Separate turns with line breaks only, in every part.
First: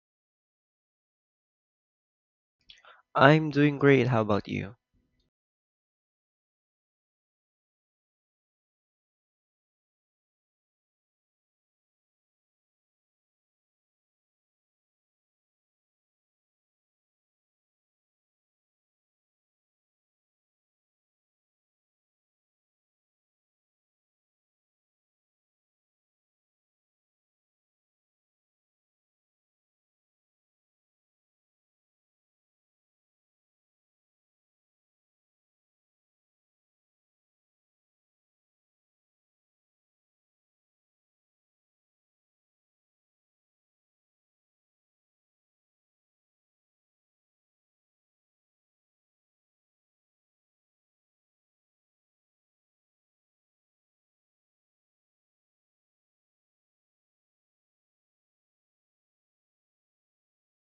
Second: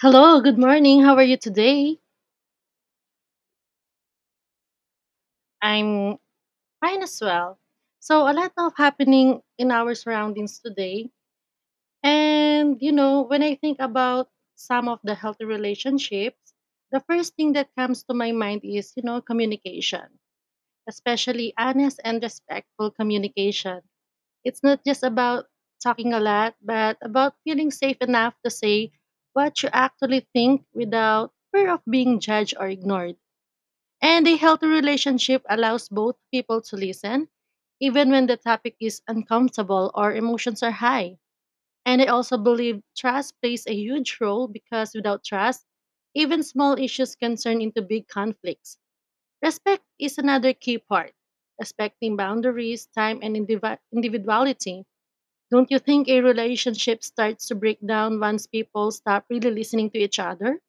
Hello, good morning. How are you today?
I'm doing great. How about you?
I'm fine as well. So, a lot of happening in our surroundings today. And when I think about some of the healthy relationships, the first thing that comes to my mind is communication, especially honest and respectful communication. It's not just about talking a lot, but about feeling safe enough to say what you actually think without fear of being judged or ignored. And a healthy relationship allows both people to listen, even when the topic is uncomfortable or emotions are high. And I also believe trust plays a huge role because without trust, even small issues can turn into big conflicts. Respect is another key part, respecting boundaries, time, and individuality. Don't you think a relationship starts to break down once people stop really listening to each other?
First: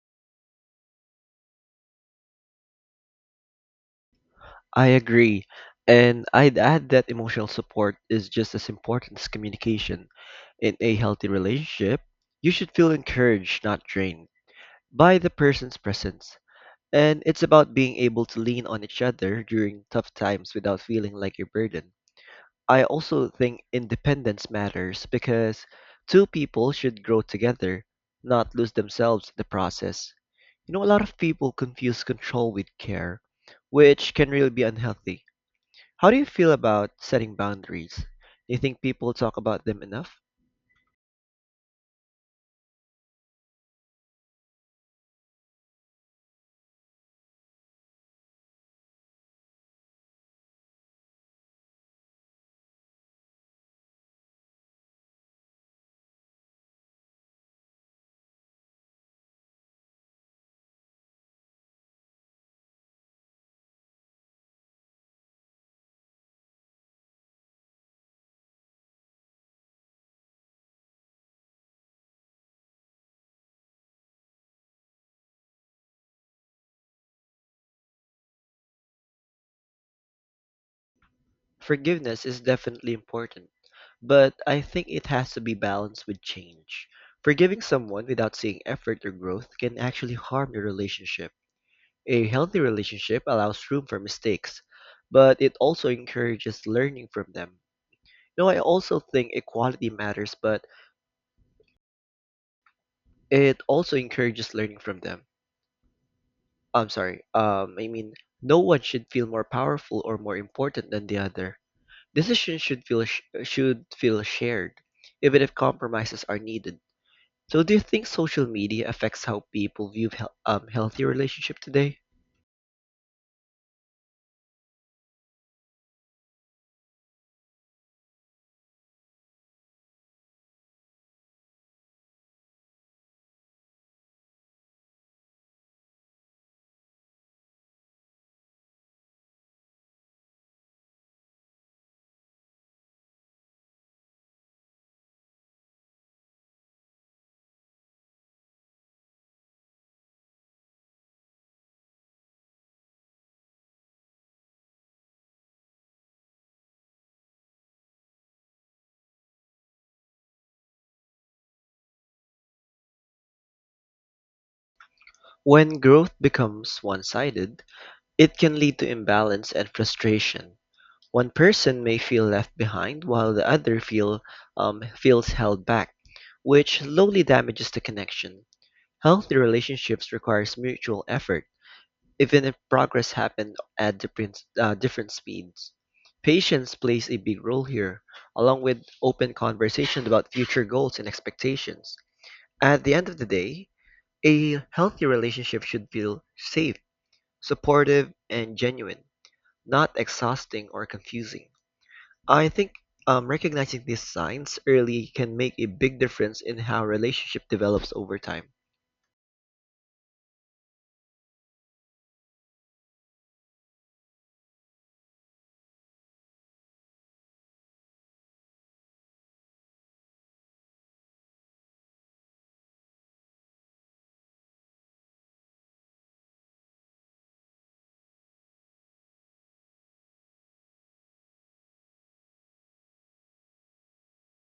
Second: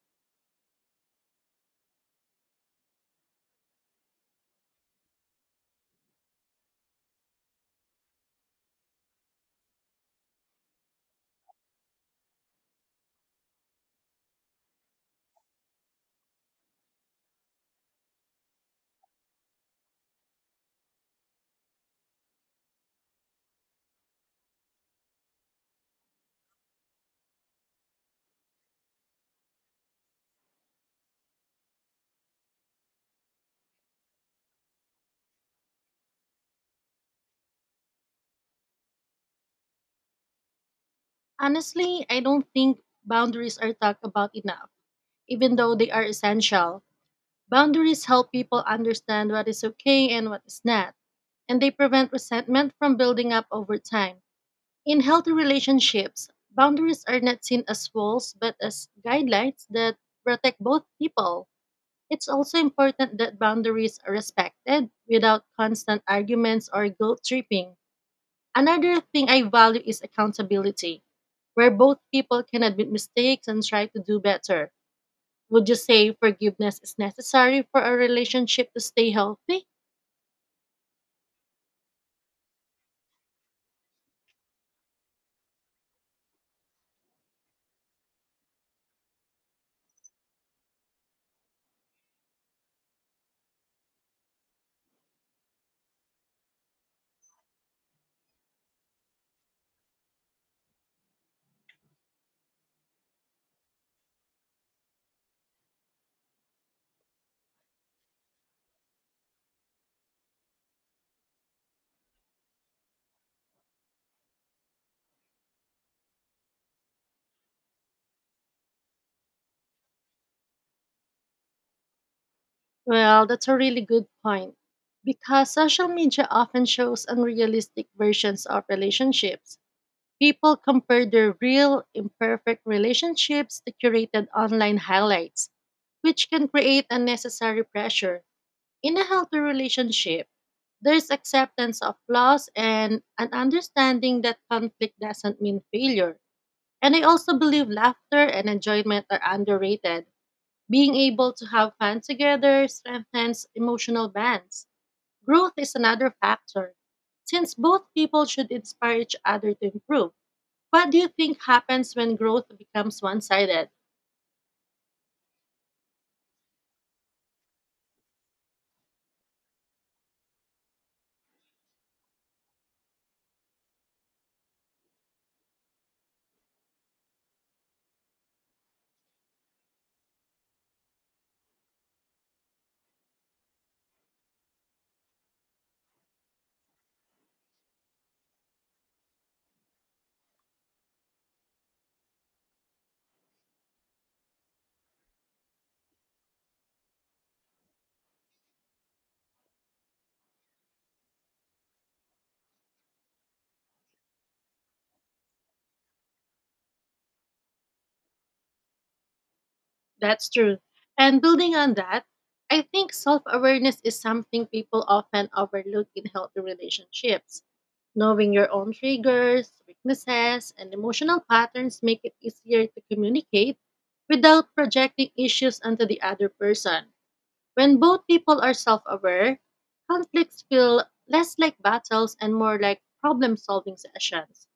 I agree. And I'd add that emotional support is just as important as communication. In a healthy relationship, you should feel encouraged, not drained, by the person's presence. And it's about being able to lean on each other during tough times without feeling like a burden. I also think independence matters because two people should grow together, not lose themselves in the process. You know, a lot of people confuse control with care, which can really be unhealthy. How do you feel about setting boundaries? Do you think people talk about them enough?
Honestly, I don't think boundaries are talked about enough even though they are essential. Boundaries help people understand what is okay and what is not, and they prevent resentment from building up over time. In healthy relationships, boundaries are not seen as walls but as guidelines that protect both people. It's also important that boundaries are respected without constant arguments or guilt tripping. Another thing I value is accountability, where both people can admit mistakes and try to do better. Would you say forgiveness is necessary for a relationship to stay healthy?
Forgiveness is definitely important, but I think it has to be balanced with change. Forgiving someone without seeing effort or growth can actually harm your relationship. A healthy relationship allows room for mistakes, but it also encourages learning from them. No, I also think equality matters, but it also encourages learning from them. I'm sorry. I mean, no one should feel more powerful or more important than the other. Decisions should feel shared, even if compromises are needed. So, do you think social media affects how people view healthy relationship today?
Well, that's a really good point. Because social media often shows unrealistic versions of relationships. People compare their real, imperfect relationships to curated online highlights, which can create unnecessary pressure. In a healthy relationship, there's acceptance of flaws and an understanding that conflict doesn't mean failure. And I also believe laughter and enjoyment are underrated. Being able to have fun together strengthens emotional bonds. Growth is another factor, since both people should inspire each other to improve. What do you think happens when growth becomes one sided?
When growth becomes one-sided, it can lead to imbalance and frustration. One person may feel left behind while the other feel feels held back, which slowly damages the connection. Healthy relationships requires mutual effort, even if progress happens at different speeds. Patience plays a big role here, along with open conversations about future goals and expectations. At the end of the day, a healthy relationship should feel safe, supportive, and genuine, not exhausting or confusing. I think recognizing these signs early can make a big difference in how relationship develops over time.
That's true. And building on that, I think self awareness is something people often overlook in healthy relationships. Knowing your own triggers, weaknesses, and emotional patterns make it easier to communicate without projecting issues onto the other person. When both people are self aware, conflicts feel less like battles and more like problem solving sessions.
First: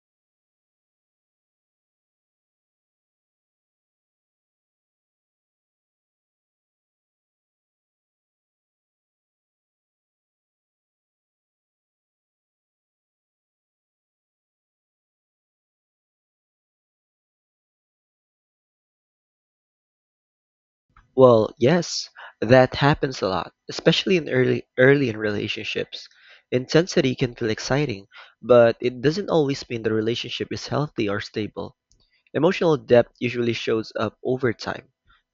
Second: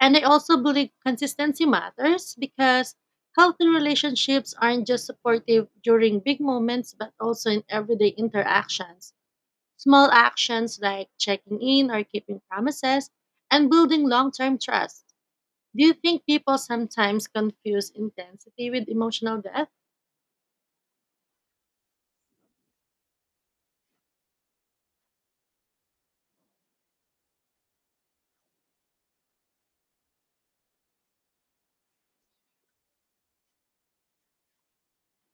And I also believe consistency matters because healthy relationships aren't just supportive during big moments, but also in everyday interactions. Small actions like checking in or keeping promises and building long term trust. Do you think people sometimes confuse intensity with emotional depth?
Well, yes, that happens a lot, especially in early in relationships. Intensity can feel exciting, but it doesn't always mean the relationship is healthy or stable. Emotional depth usually shows up over time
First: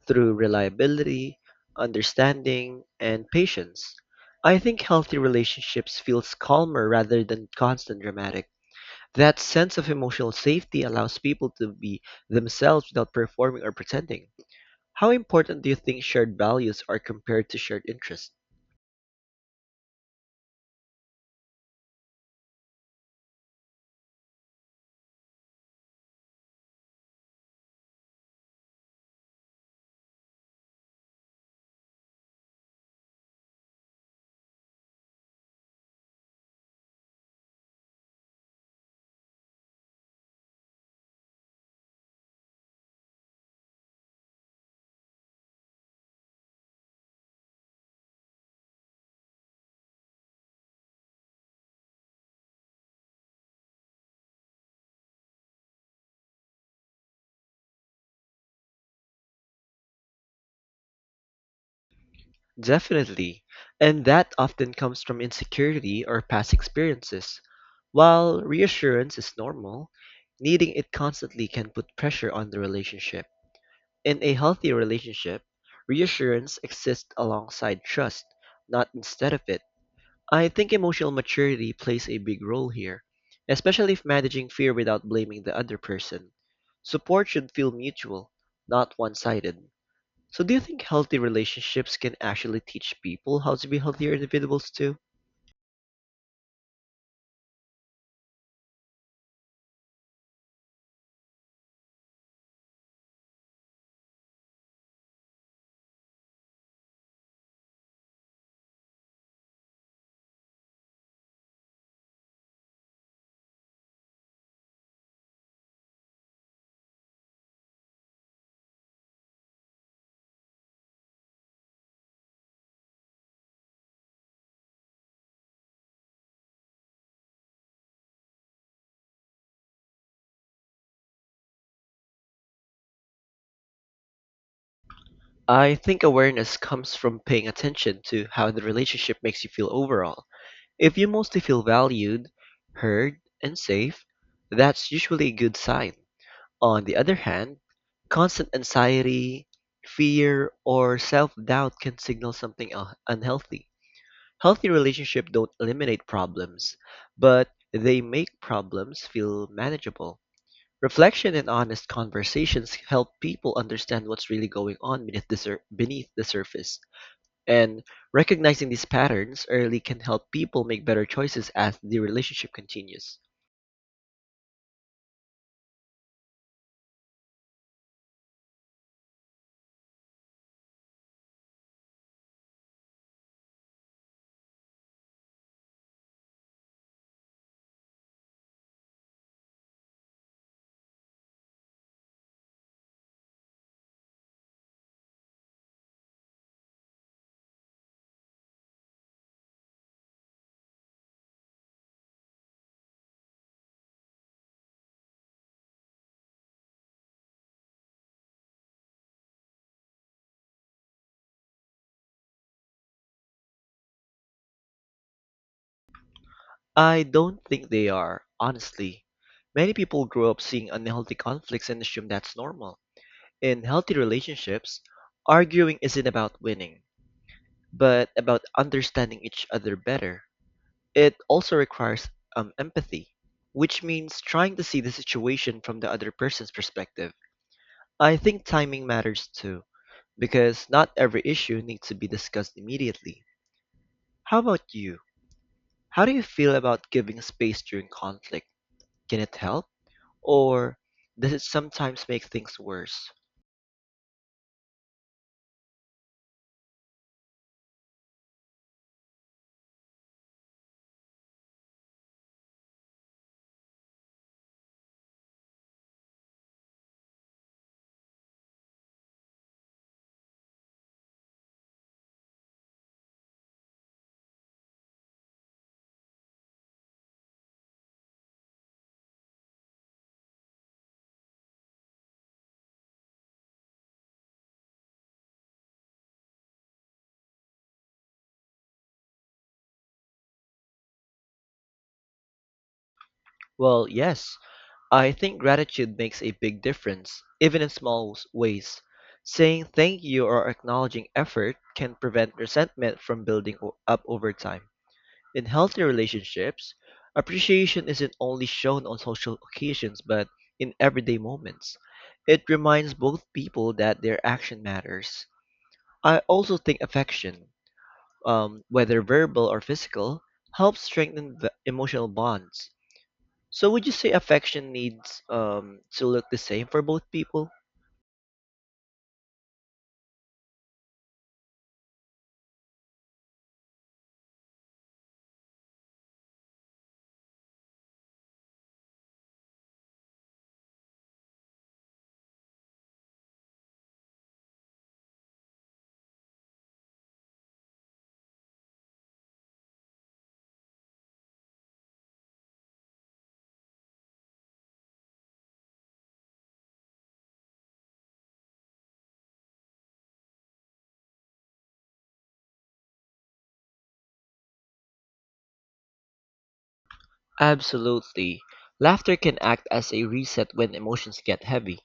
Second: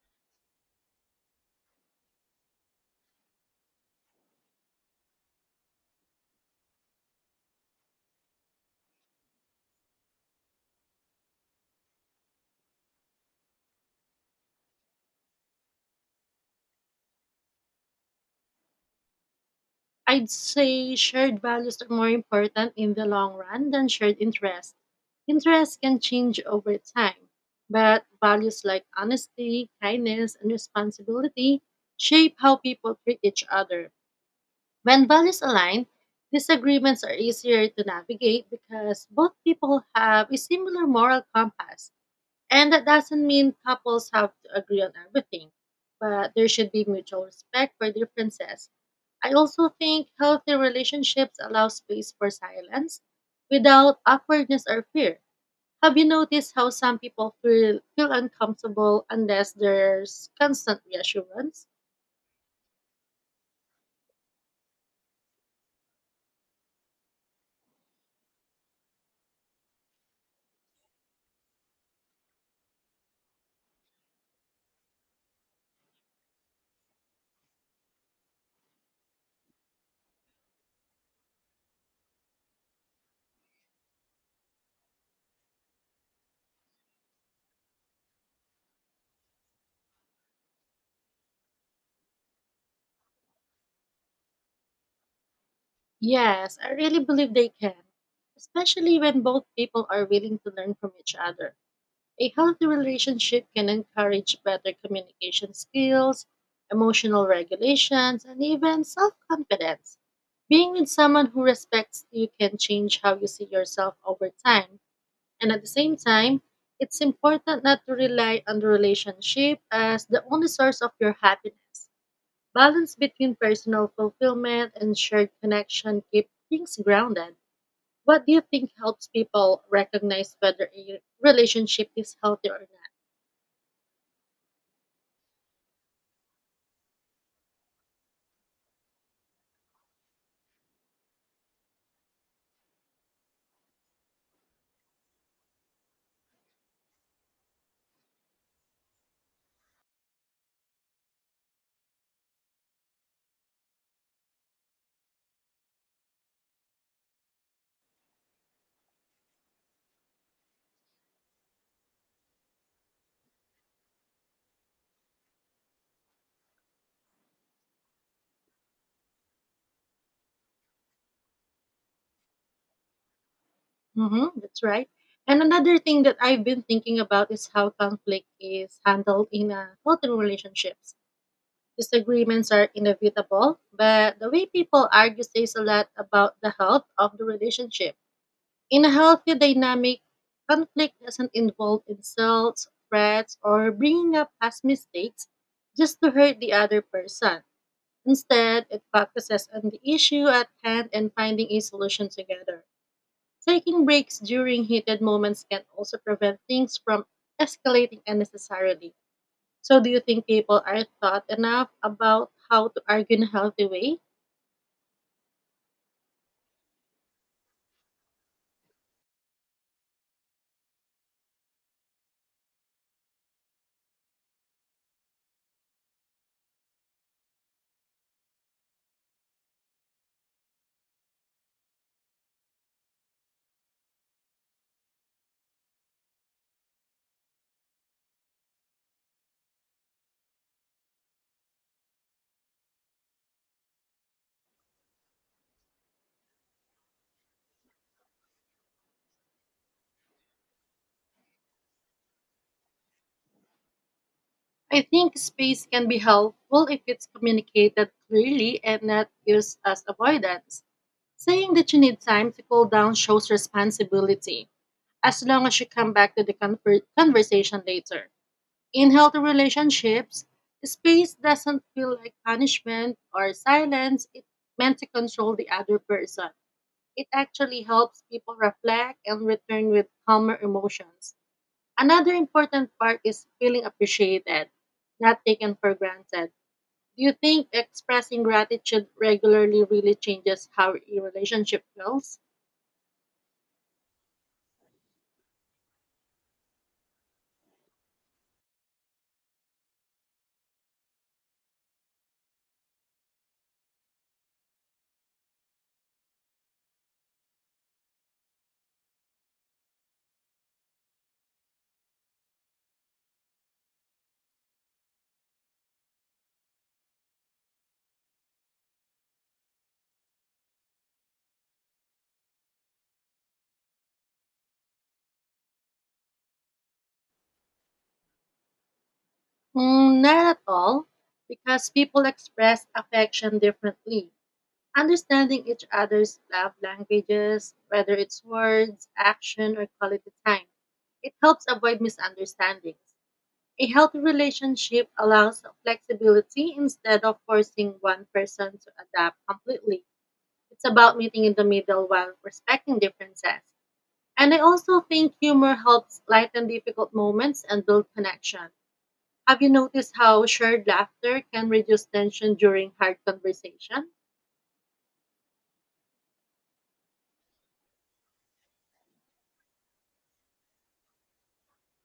through reliability, understanding, and patience. I think healthy relationships feels calmer rather than constant dramatic. That sense of emotional safety allows people to be themselves without performing or pretending. How important do you think shared values are compared to shared interests?
I'd say shared values are more important in the long run than shared interests. Interests can change over time, but values like honesty, kindness, and responsibility shape how people treat each other. When values align, disagreements are easier to navigate because both people have a similar moral compass. And that doesn't mean couples have to agree on everything, but there should be mutual respect for differences. I also think healthy relationships allow space for silence without awkwardness or fear. Have you noticed how some people feel uncomfortable unless there's constant reassurance?
Definitely, and that often comes from insecurity or past experiences. While reassurance is normal, needing it constantly can put pressure on the relationship. In a healthy relationship, reassurance exists alongside trust, not instead of it. I think emotional maturity plays a big role here, especially if managing fear without blaming the other person. Support should feel mutual, not one sided. So, do you think healthy relationships can actually teach people how to be healthier individuals too?
Yes, I really believe they can, especially when both people are willing to learn from each other. A healthy relationship can encourage better communication skills, emotional regulations, and even self confidence. Being with someone who respects you can change how you see yourself over time. And at the same time, it's important not to rely on the relationship as the only source of your happiness. Balance between personal fulfillment and shared connection keep things grounded. What do you think helps people recognize whether a relationship is healthy or not?
I think awareness comes from paying attention to how the relationship makes you feel overall. If you mostly feel valued, heard, and safe, that's usually a good sign. On the other hand, constant anxiety, fear, or self doubt can signal unhealthy. Healthy relationships don't eliminate problems, but they make problems feel manageable. Reflection and honest conversations help people understand what's really going on beneath the surface. And recognizing these patterns early can help people make better choices as the relationship continues.
Mm-hmm, that's right. And another thing that I've been thinking about is how conflict is handled in healthy relationships. Disagreements are inevitable, but the way people argue says a lot about the health of the relationship. In a healthy dynamic, conflict doesn't involve insults, threats, or bringing up past mistakes just to hurt the other person. Instead, it focuses on the issue at hand and finding a solution together. Taking breaks during heated moments can also prevent things from escalating unnecessarily. So, do you think people are taught enough about how to argue in a healthy way?
I don't think they are, honestly. Many people grow up seeing unhealthy conflicts and assume that's normal. In healthy relationships, arguing isn't about winning, but about understanding each other better. It also requires empathy, which means trying to see the situation from the other person's perspective. I think timing matters too, because not every issue needs to be discussed immediately. How about you? How do you feel about giving space during conflict? Can it help? Or does it sometimes make things worse?
I think space can be helpful if it's communicated clearly and not used as avoidance. Saying that you need time to cool down shows responsibility, as long as you come back to the conversation later. In healthy relationships, space doesn't feel like punishment or silence. It's meant to control the other person. It actually helps people reflect and return with calmer emotions. Another important part is feeling appreciated, not taken for granted. Do you think expressing gratitude regularly really changes how your relationship feels?
Well, yes, I think gratitude makes a big difference, even in small ways. Saying thank you or acknowledging effort can prevent resentment from building up over time. In healthy relationships, appreciation isn't only shown on social occasions but in everyday moments. It reminds both people that their action matters. I also think affection, whether verbal or physical, helps strengthen the emotional bonds. So would you say affection needs to look the same for both people?
Mm, not at all, because people express affection differently. Understanding each other's love languages, whether it's words, action, or quality time, it helps avoid misunderstandings. A healthy relationship allows flexibility instead of forcing one person to adapt completely. It's about meeting in the middle while respecting differences. And I also think humor helps lighten difficult moments and build connection. Have you noticed how shared laughter can reduce tension during hard conversation?
Absolutely. Laughter can act as a reset when emotions get heavy.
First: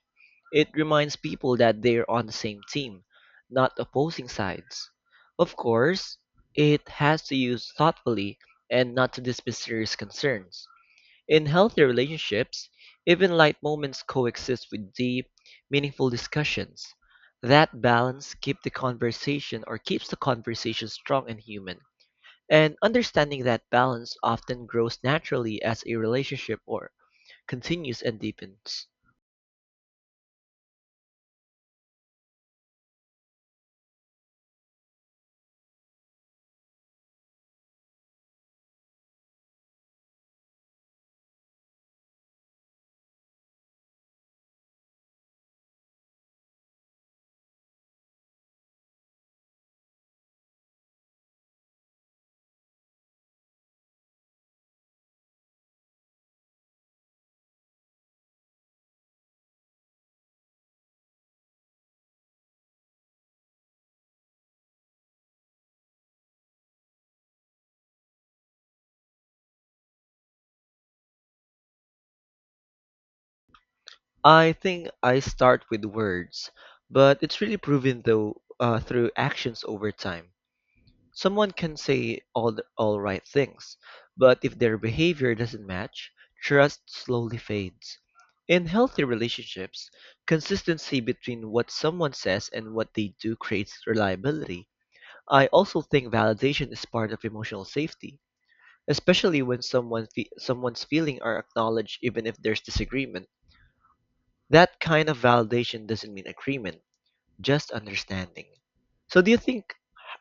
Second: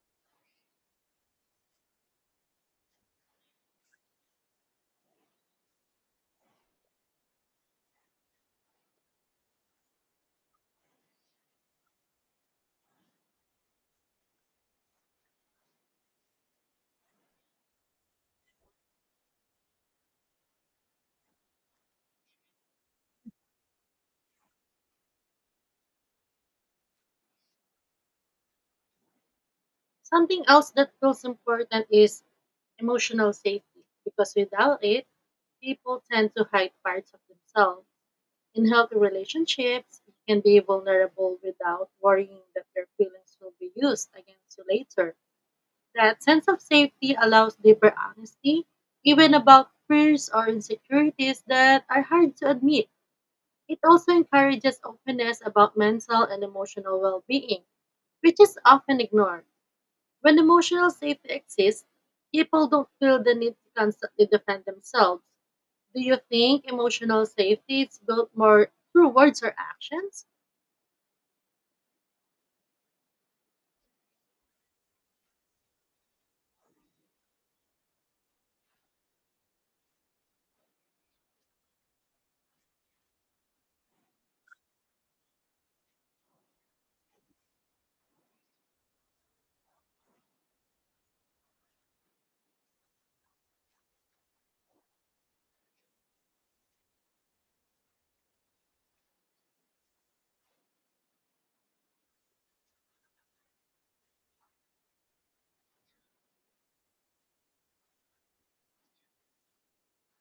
It reminds people that they're on the same team, not opposing sides. Of course, it has to use thoughtfully and not to dismiss serious concerns. In healthy relationships, even light moments coexist with deep, meaningful discussions. That balance keep the conversation or keeps the conversation strong and human. And understanding that balance often grows naturally as a relationship or continues and deepens.
Something else that feels important is emotional safety because without it, people tend to hide parts of themselves. In healthy relationships, you can be vulnerable without worrying that your feelings will be used against you later. That sense of safety allows deeper honesty, even about fears or insecurities that are hard to admit. It also encourages openness about mental and emotional well being, which is often ignored. When emotional safety exists, people don't feel the need to constantly defend themselves. Do you think emotional safety is built more through words or actions?
I think I start with words, but it's really proven though through actions over time. Someone can say all right things, but if their behavior doesn't match, trust slowly fades. In healthy relationships, consistency between what someone says and what they do creates reliability. I also think validation is part of emotional safety, especially when someone's feelings are acknowledged even if there's disagreement. That kind of validation doesn't mean agreement just understanding. So do you think,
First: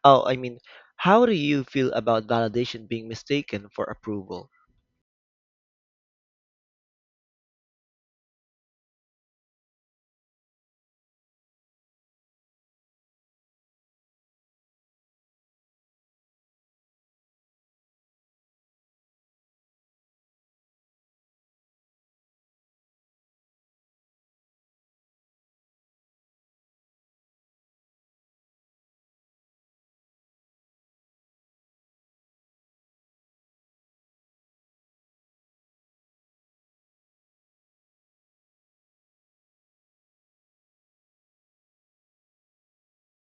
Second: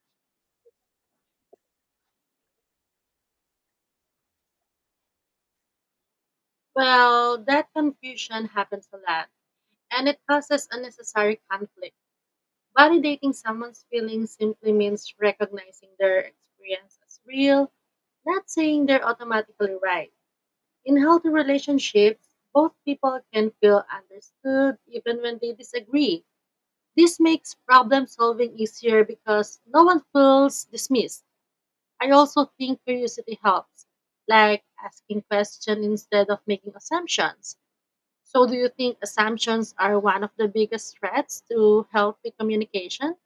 oh, I mean, how do you feel about validation being mistaken for approval?
Well, that confusion happens a lot, and it causes unnecessary conflict. Validating someone's feelings simply means recognizing their experience as real, not saying they're automatically right. In healthy relationships, both people can feel understood even when they disagree. This makes problem solving easier because no one feels dismissed. I also think curiosity helps, like asking questions instead of making assumptions. So, do you think assumptions are one of the biggest threats to healthy communication?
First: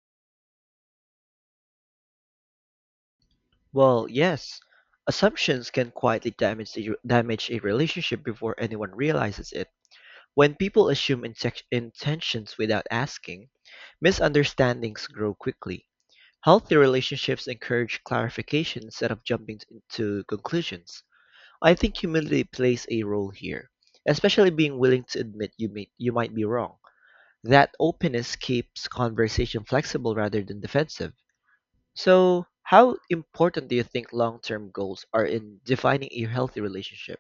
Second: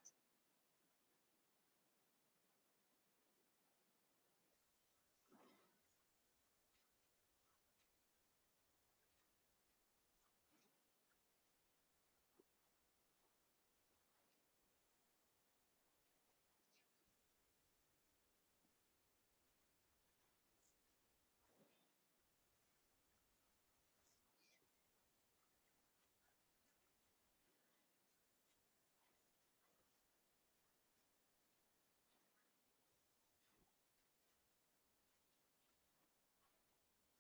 Well, yes, assumptions can damage a relationship before anyone realizes it. When people intentions without asking, misunderstandings grow quickly. Healthy relationships encourage clarification instead of jumping to conclusions. I think humility plays a role here, especially being willing to you might be wrong. That openness keeps conversation flexible rather than defensive. So, how important do you think long term goals are in defining a healthy relationship?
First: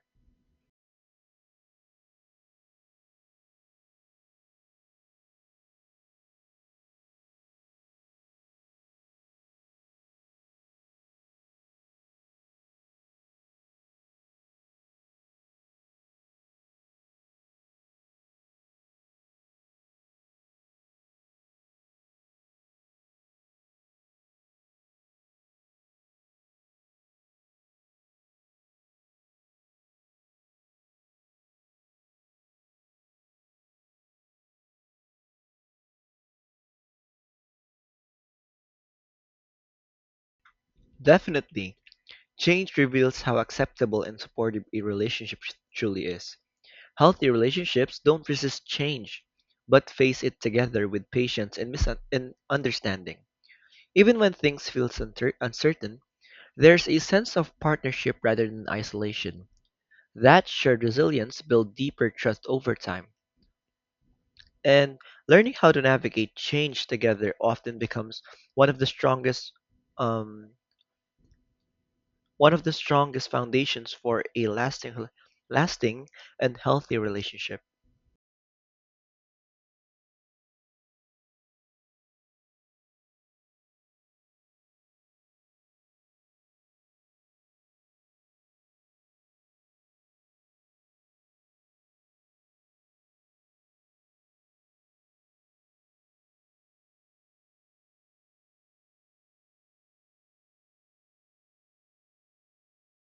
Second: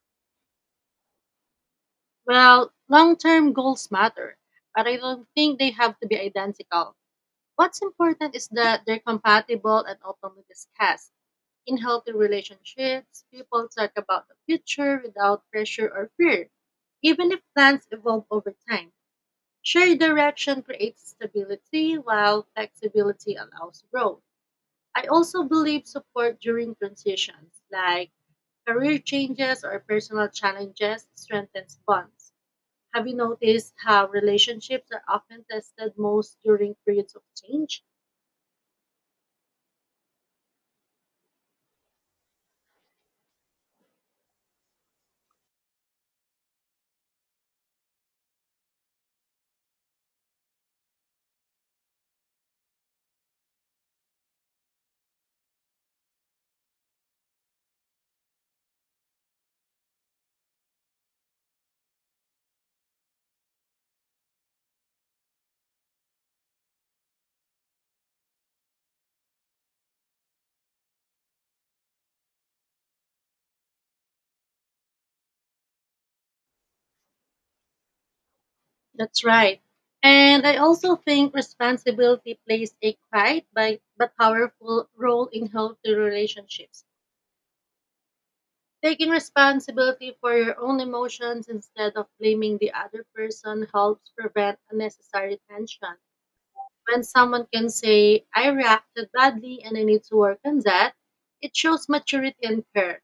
Well, long term goals matter, but I don't think they have to be identical. What's important is that they're compatible and openly discussed. In healthy relationships, people talk about the future without pressure or fear. Even if plans evolve over time, shared direction creates stability while flexibility allows growth. I also believe support during transitions, like career changes or personal challenges, strengthens bonds. Have you noticed how relationships are often tested most during periods of change?
Definitely. Change reveals how acceptable and supportive a relationship truly is. Healthy relationships don't resist change, but face it together with patience and understanding. Even when things feel uncertain, there's a sense of partnership rather than isolation. That shared resilience builds deeper trust over time. And learning how to navigate change together often becomes one of the strongest um, one of the strongest foundations for a lasting and healthy relationship.
That's right. And I also think responsibility plays a quiet but powerful role in healthy relationships. Taking responsibility for your own emotions instead of blaming the other person helps prevent unnecessary tension. When someone can say, I reacted badly and I need to work on that, it shows maturity and care.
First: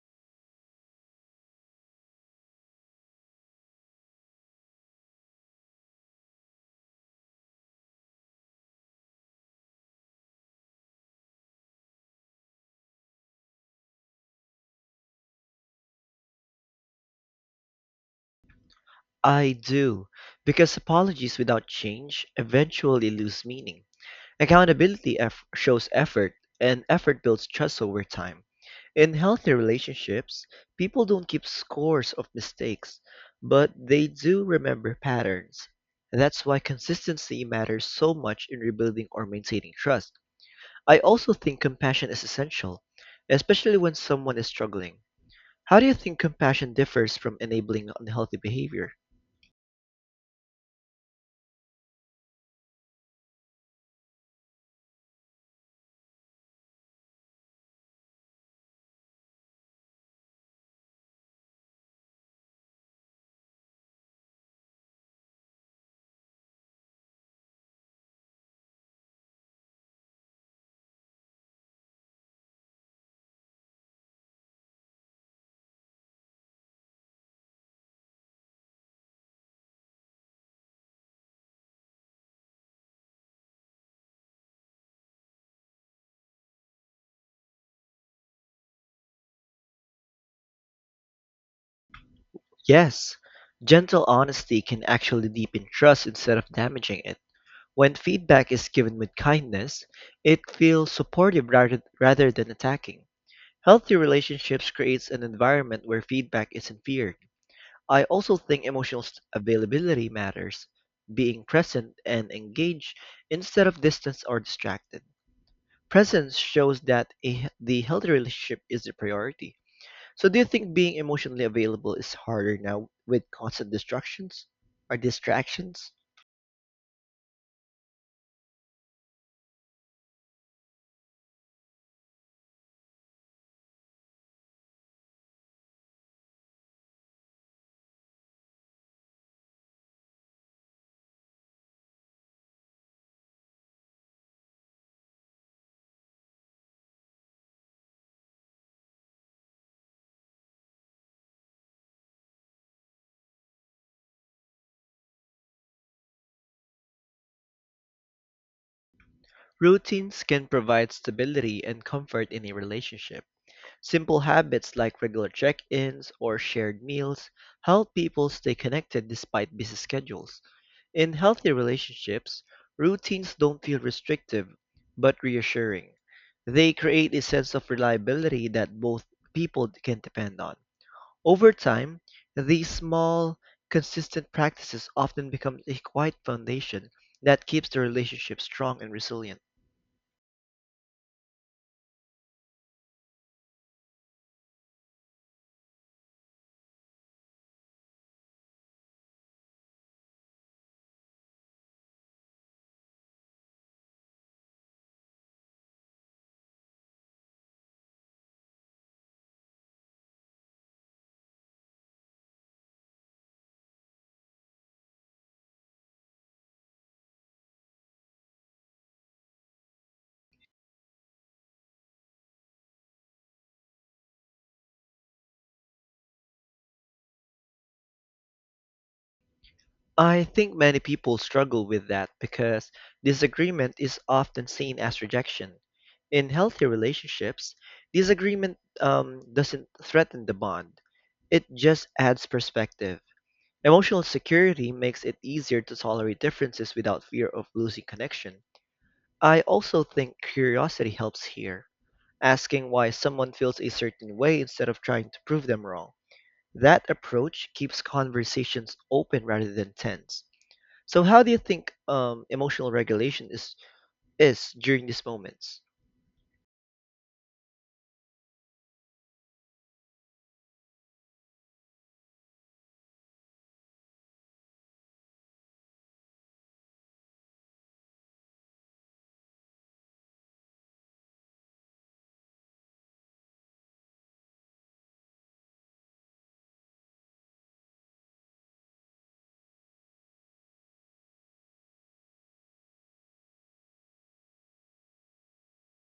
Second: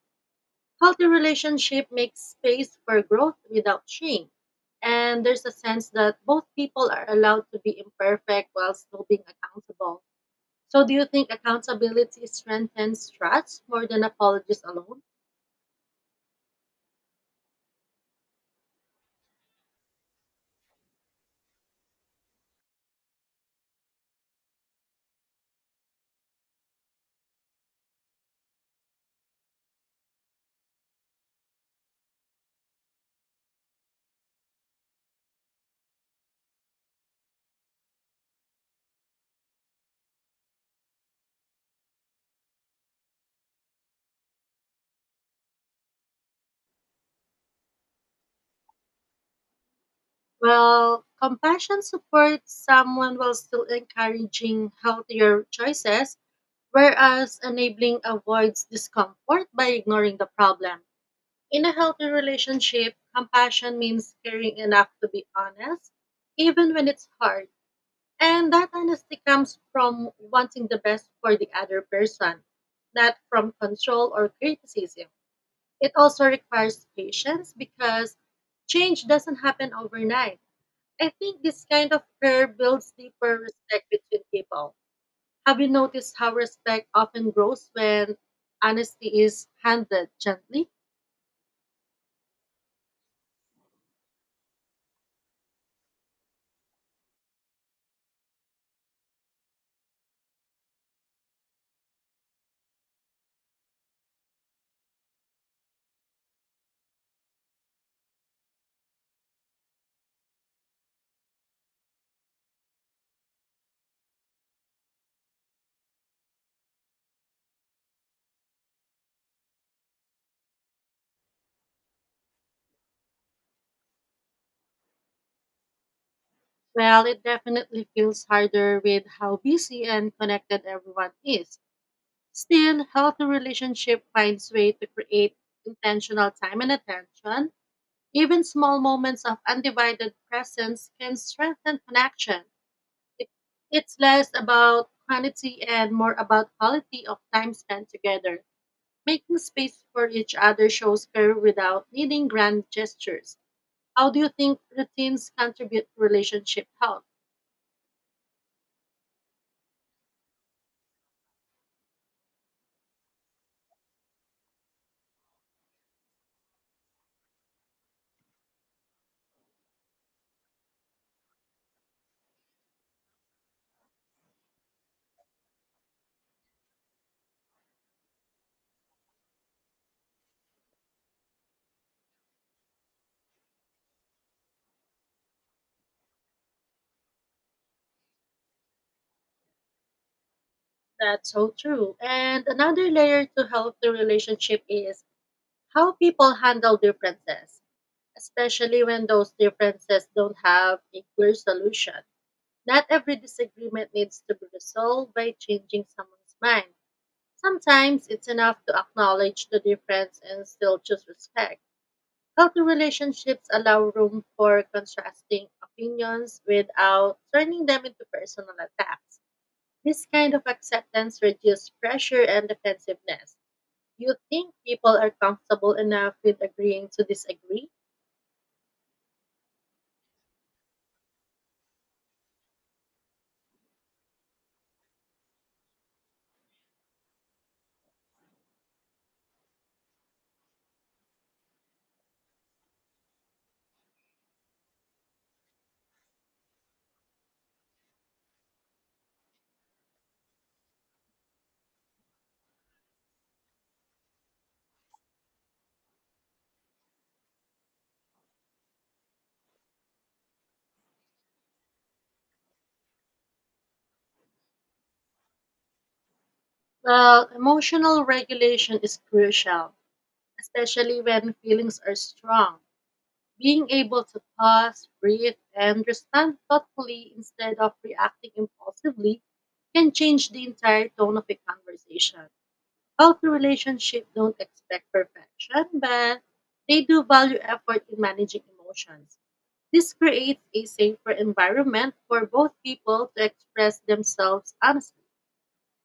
Healthy relationship makes space for growth without shame. And there's a sense that both people are allowed to be imperfect while still being accountable. So, do you think accountability strengthens trust more than apologies alone?
I do, because apologies without change eventually lose meaning. Accountability eff shows effort, and effort builds trust over time. In healthy relationships, people don't keep scores of mistakes, but they do remember patterns. That's why consistency matters so much in rebuilding or maintaining trust. I also think compassion is essential, especially when someone is struggling. How do you think compassion differs from enabling unhealthy behavior?
Well, compassion supports someone while still encouraging healthier choices, whereas enabling avoids discomfort by ignoring the problem. In a healthy relationship, compassion means caring enough to be honest, even when it's hard. And that honesty comes from wanting the best for the other person, not from control or criticism. It also requires patience because change doesn't happen overnight. I think this kind of care builds deeper respect between people. Have you noticed how respect often grows when honesty is handled gently?
Yes, gentle honesty can actually deepen trust instead of damaging it. When feedback is given with kindness, it feels supportive rather than attacking. Healthy relationships creates an environment where feedback isn't feared. I also think availability matters, being present and engaged instead of distant or distracted. Presence shows that the healthy relationship is the priority. So do you think being emotionally available is harder now with constant distractions?
Well, it definitely feels harder with how busy and connected everyone is. Still, healthy relationship finds way to create intentional time and attention. Even small moments of undivided presence can strengthen connection. It, it's less about quantity and more about quality of time spent together. Making space for each other shows care without needing grand gestures. How do you think routines contribute to relationship health?
Routines can provide stability and comfort in a relationship. Simple habits like regular check-ins or shared meals help people stay connected despite busy schedules. In healthy relationships, routines don't feel restrictive but reassuring. They create a sense of reliability that both people can depend on. Over time, these small, consistent practices often become a quiet foundation that keeps the relationship strong and resilient.
That's so true. And another layer to healthy relationship is how people handle differences, especially when those differences don't have a clear solution. Not every disagreement needs to be resolved by changing someone's mind. Sometimes it's enough to acknowledge the difference and still choose respect. Healthy relationships allow room for contrasting opinions without turning them into personal attacks. This kind of acceptance reduces pressure and defensiveness. Do you think people are comfortable enough with agreeing to disagree?
I think many people struggle with that because disagreement is often seen as rejection. In healthy relationships, disagreement doesn't threaten the bond, it just adds perspective. Emotional security makes it easier to tolerate differences without fear of losing connection. I also think curiosity helps here, asking why someone feels a certain way instead of trying to prove them wrong. That approach keeps conversations open rather than tense. So, how do you think emotional regulation is during these moments.
Well, emotional regulation is crucial, especially when feelings are strong. Being able to pause, breathe, and respond thoughtfully instead of reacting impulsively can change the entire tone of a conversation. Healthy relationships don't expect perfection, but they do value effort in managing emotions. This creates a safer environment for both people to express themselves honestly.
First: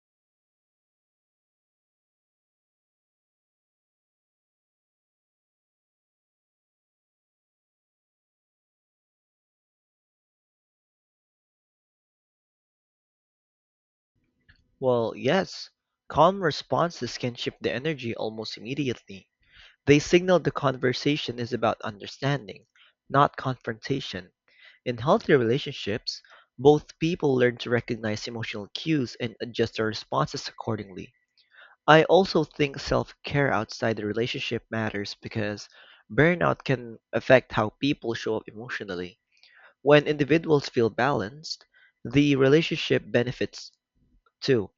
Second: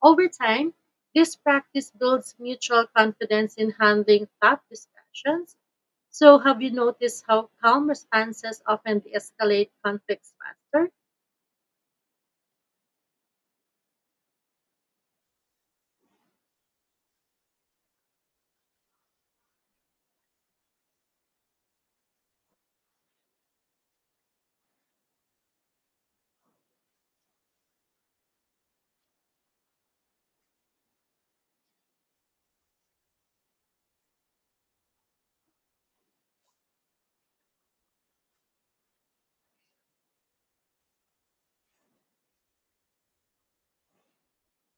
Over time, this practice builds mutual confidence in handling tough discussions. So, have you noticed how calm responses often de escalate conflicts faster?
Well, yes, calm responses can shift the energy almost immediately. They signal the conversation is about understanding, not confrontation. In healthy relationships, both people learn to recognize emotional cues and adjust their responses accordingly. I also think self-care outside the relationship matters because burnout can affect how people show up emotionally. When individuals feel balanced, the relationship benefits too.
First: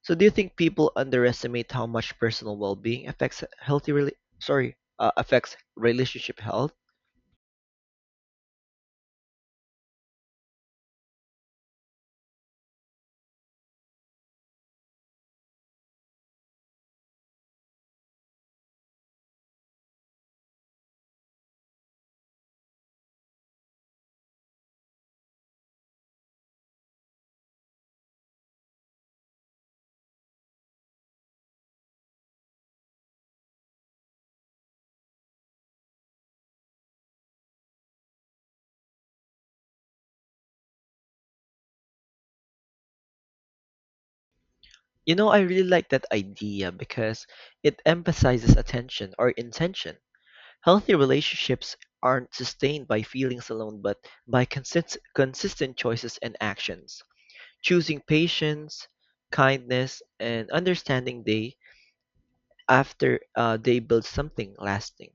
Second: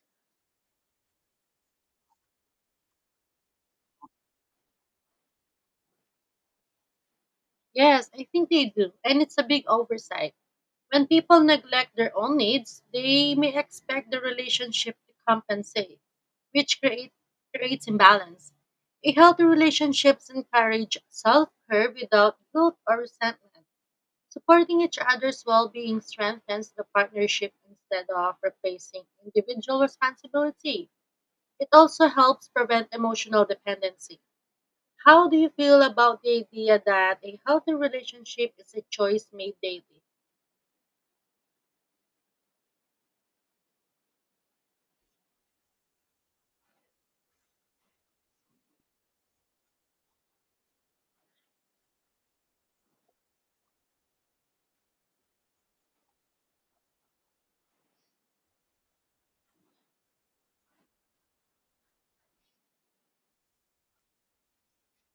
So do you think people underestimate how much personal well-being affects affects relationship health?
Yes, I think they do. And it's a big oversight. When people neglect their own needs, they may expect the relationship to compensate, which creates imbalance. A healthy relationships encourage self-care without guilt or resentment. Supporting each other's well-being strengthens the partnership instead of replacing individual responsibility. It also helps prevent emotional dependency. How do you feel about the idea that a healthy relationship is a choice made daily?
You know, I really like that idea because it emphasizes attention or intention. Healthy relationships aren't sustained by feelings alone, but by consistent choices and actions. Choosing patience, kindness, and understanding day builds something lasting.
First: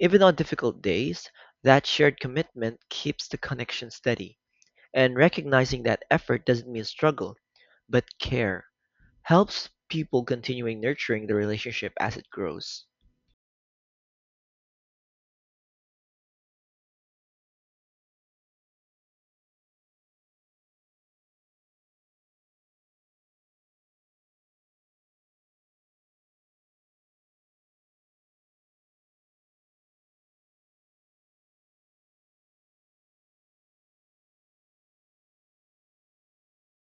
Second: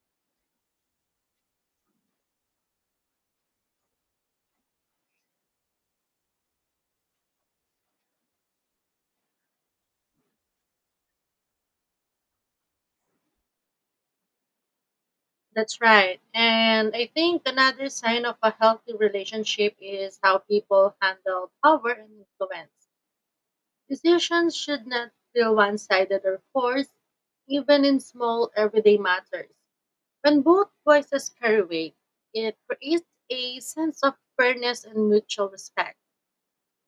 Even on difficult days, that shared commitment keeps the connection steady. And recognizing that effort doesn't mean struggle, but care helps people continuing nurturing the relationship as it grows.
That's right. And I think another sign of a healthy relationship is how people handle power and influence. Decisions should not feel one sided or forced, even in small everyday matters. When both voices carry weight, it creates a sense of fairness and mutual respect.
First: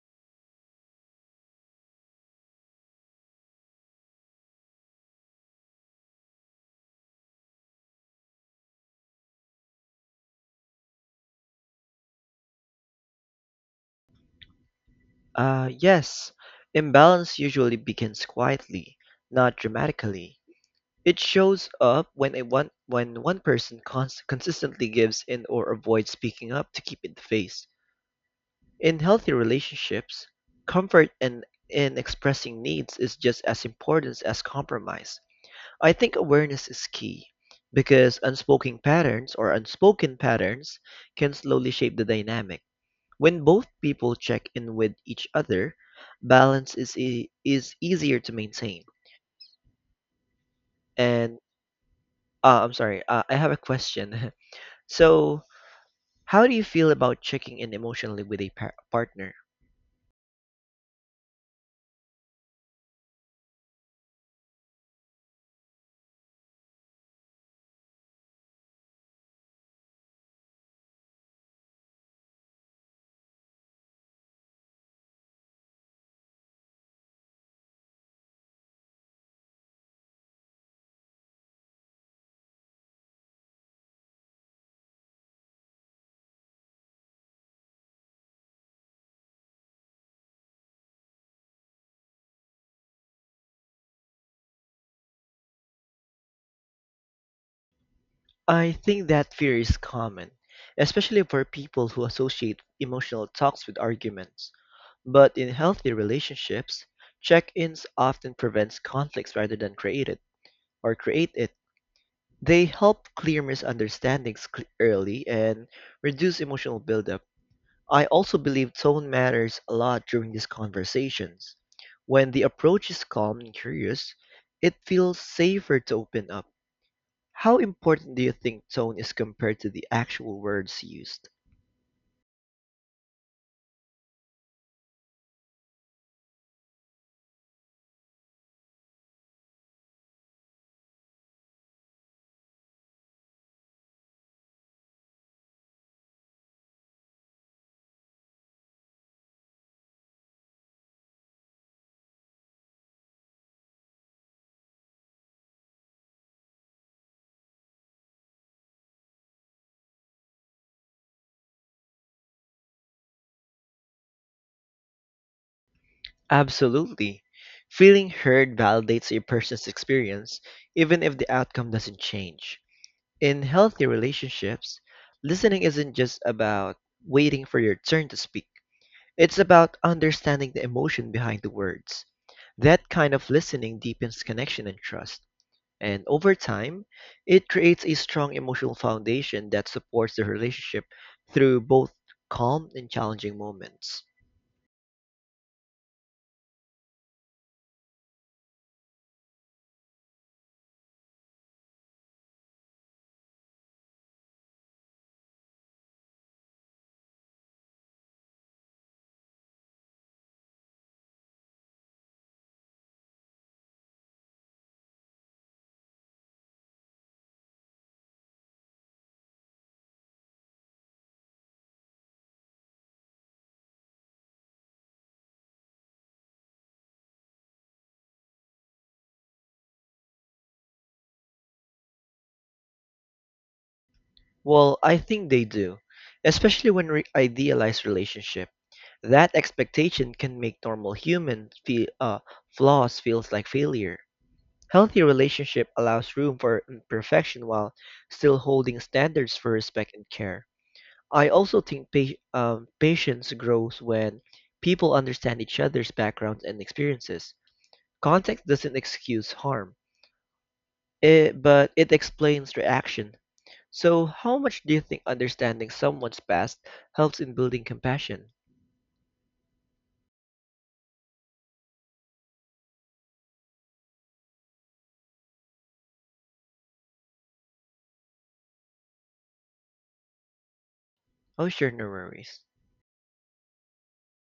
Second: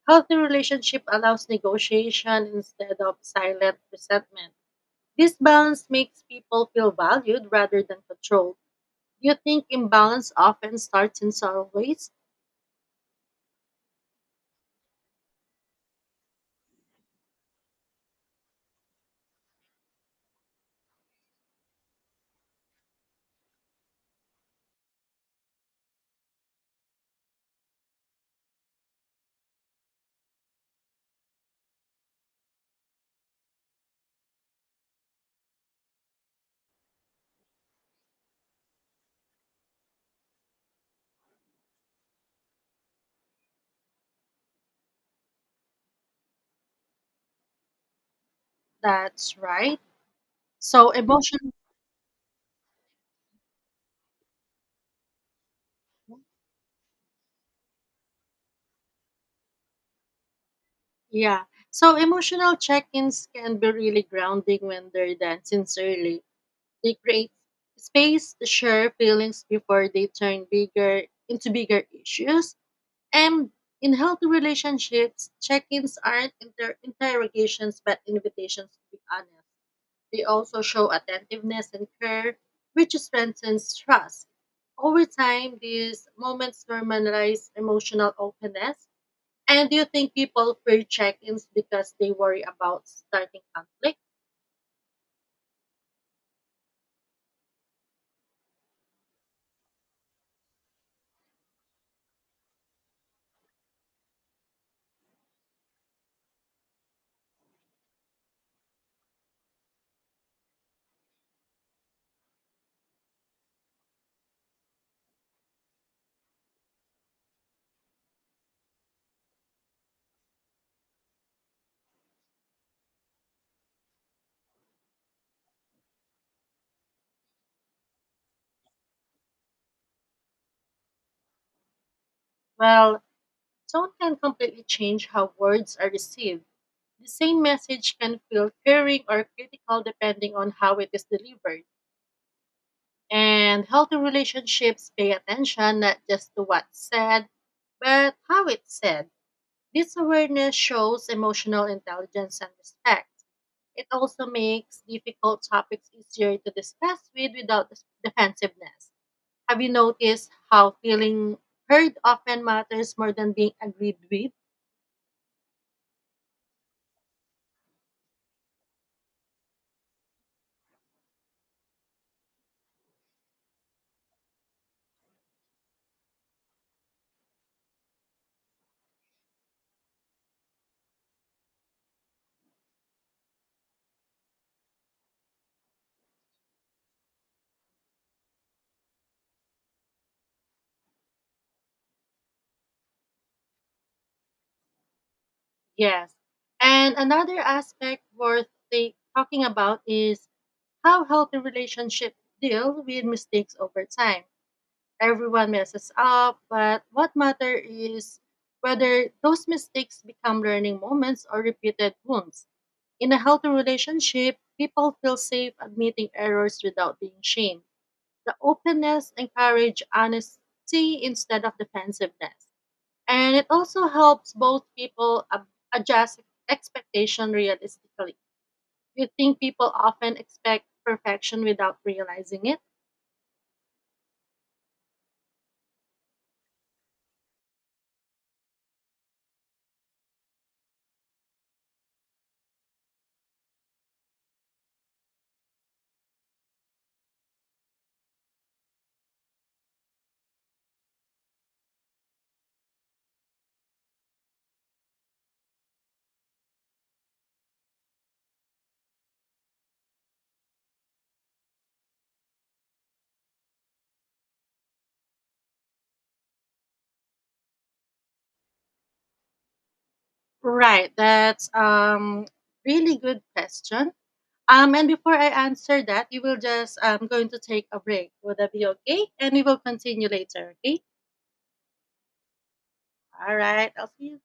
Healthy relationship allows negotiation instead of silent resentment. This balance makes people feel valued rather than controlled. You think imbalance often starts in subtle ways.
Yes, imbalance usually begins quietly, not dramatically. It shows up when a one when one person consistently gives in or avoids speaking up to keep it the face. In healthy relationships, comfort and in expressing needs is just as important as compromise. I think awareness is key because unspoken patterns can slowly shape the dynamic. When both people check in with each other, balance is easier to maintain.
That's right. So
And
emotion,
I'm sorry, I have a question. So, how do you feel about checking in emotionally with a partner?
yeah. So emotional check-ins can be really grounding when they're done sincerely. They create space to share feelings before they turn bigger into bigger issues. And in healthy relationships, check-ins aren't interrogations but invitations to be honest. They also show attentiveness and care, which strengthens trust. Over time, these moments normalize emotional openness. And do you think people fear check ins because they worry about starting conflict?
I think that fear is common, especially for people who associate emotional talks with arguments. But in healthy relationships, check-ins often prevents conflicts rather than create it. They help clear misunderstandings early and reduce emotional buildup. I also believe tone matters a lot during these conversations. When the approach is calm and curious, it feels safer to open up. How important do you think tone is compared to the actual words used?
Well, tone can completely change how words are received. The same message can feel caring or critical depending on how it is delivered. And healthy relationships pay attention not just to what's said, but how it's said. This awareness shows emotional intelligence and respect. It also makes difficult topics easier to discuss without defensiveness. Have you noticed how feeling heard often matters more than being agreed with?
Absolutely. Feeling heard validates a person's experience, even if the outcome doesn't change. In healthy relationships, listening isn't just about waiting for your turn to speak, it's about understanding the emotion behind the words. That kind of listening deepens connection and trust. And over time, it creates a strong emotional foundation that supports the relationship through both calm and challenging moments.
Yes. And another aspect worth talking about is how healthy relationships deal with mistakes over time. Everyone messes up, but what matters is whether those mistakes become learning moments or repeated wounds. In a healthy relationship, people feel safe admitting errors without being shamed. The openness encourages honesty instead of defensiveness. And it also helps both people adjust expectation realistically. You think people often expect perfection without realizing it?
Well, I think they do, especially when idealized relationship. That expectation can make flaws feels like failure. Healthy relationship allows room for imperfection while still holding standards for respect and care. I also think patience grows when people understand each other's backgrounds and experiences. Context doesn't excuse harm, but it explains reaction. So, how much do you think understanding someone's past helps in building compassion?
Right. That's really good question. And before I answer that, we will just I'm going to take a break. Would that be okay? And we will continue later. Okay.
How's your memories?
All right. I'll see you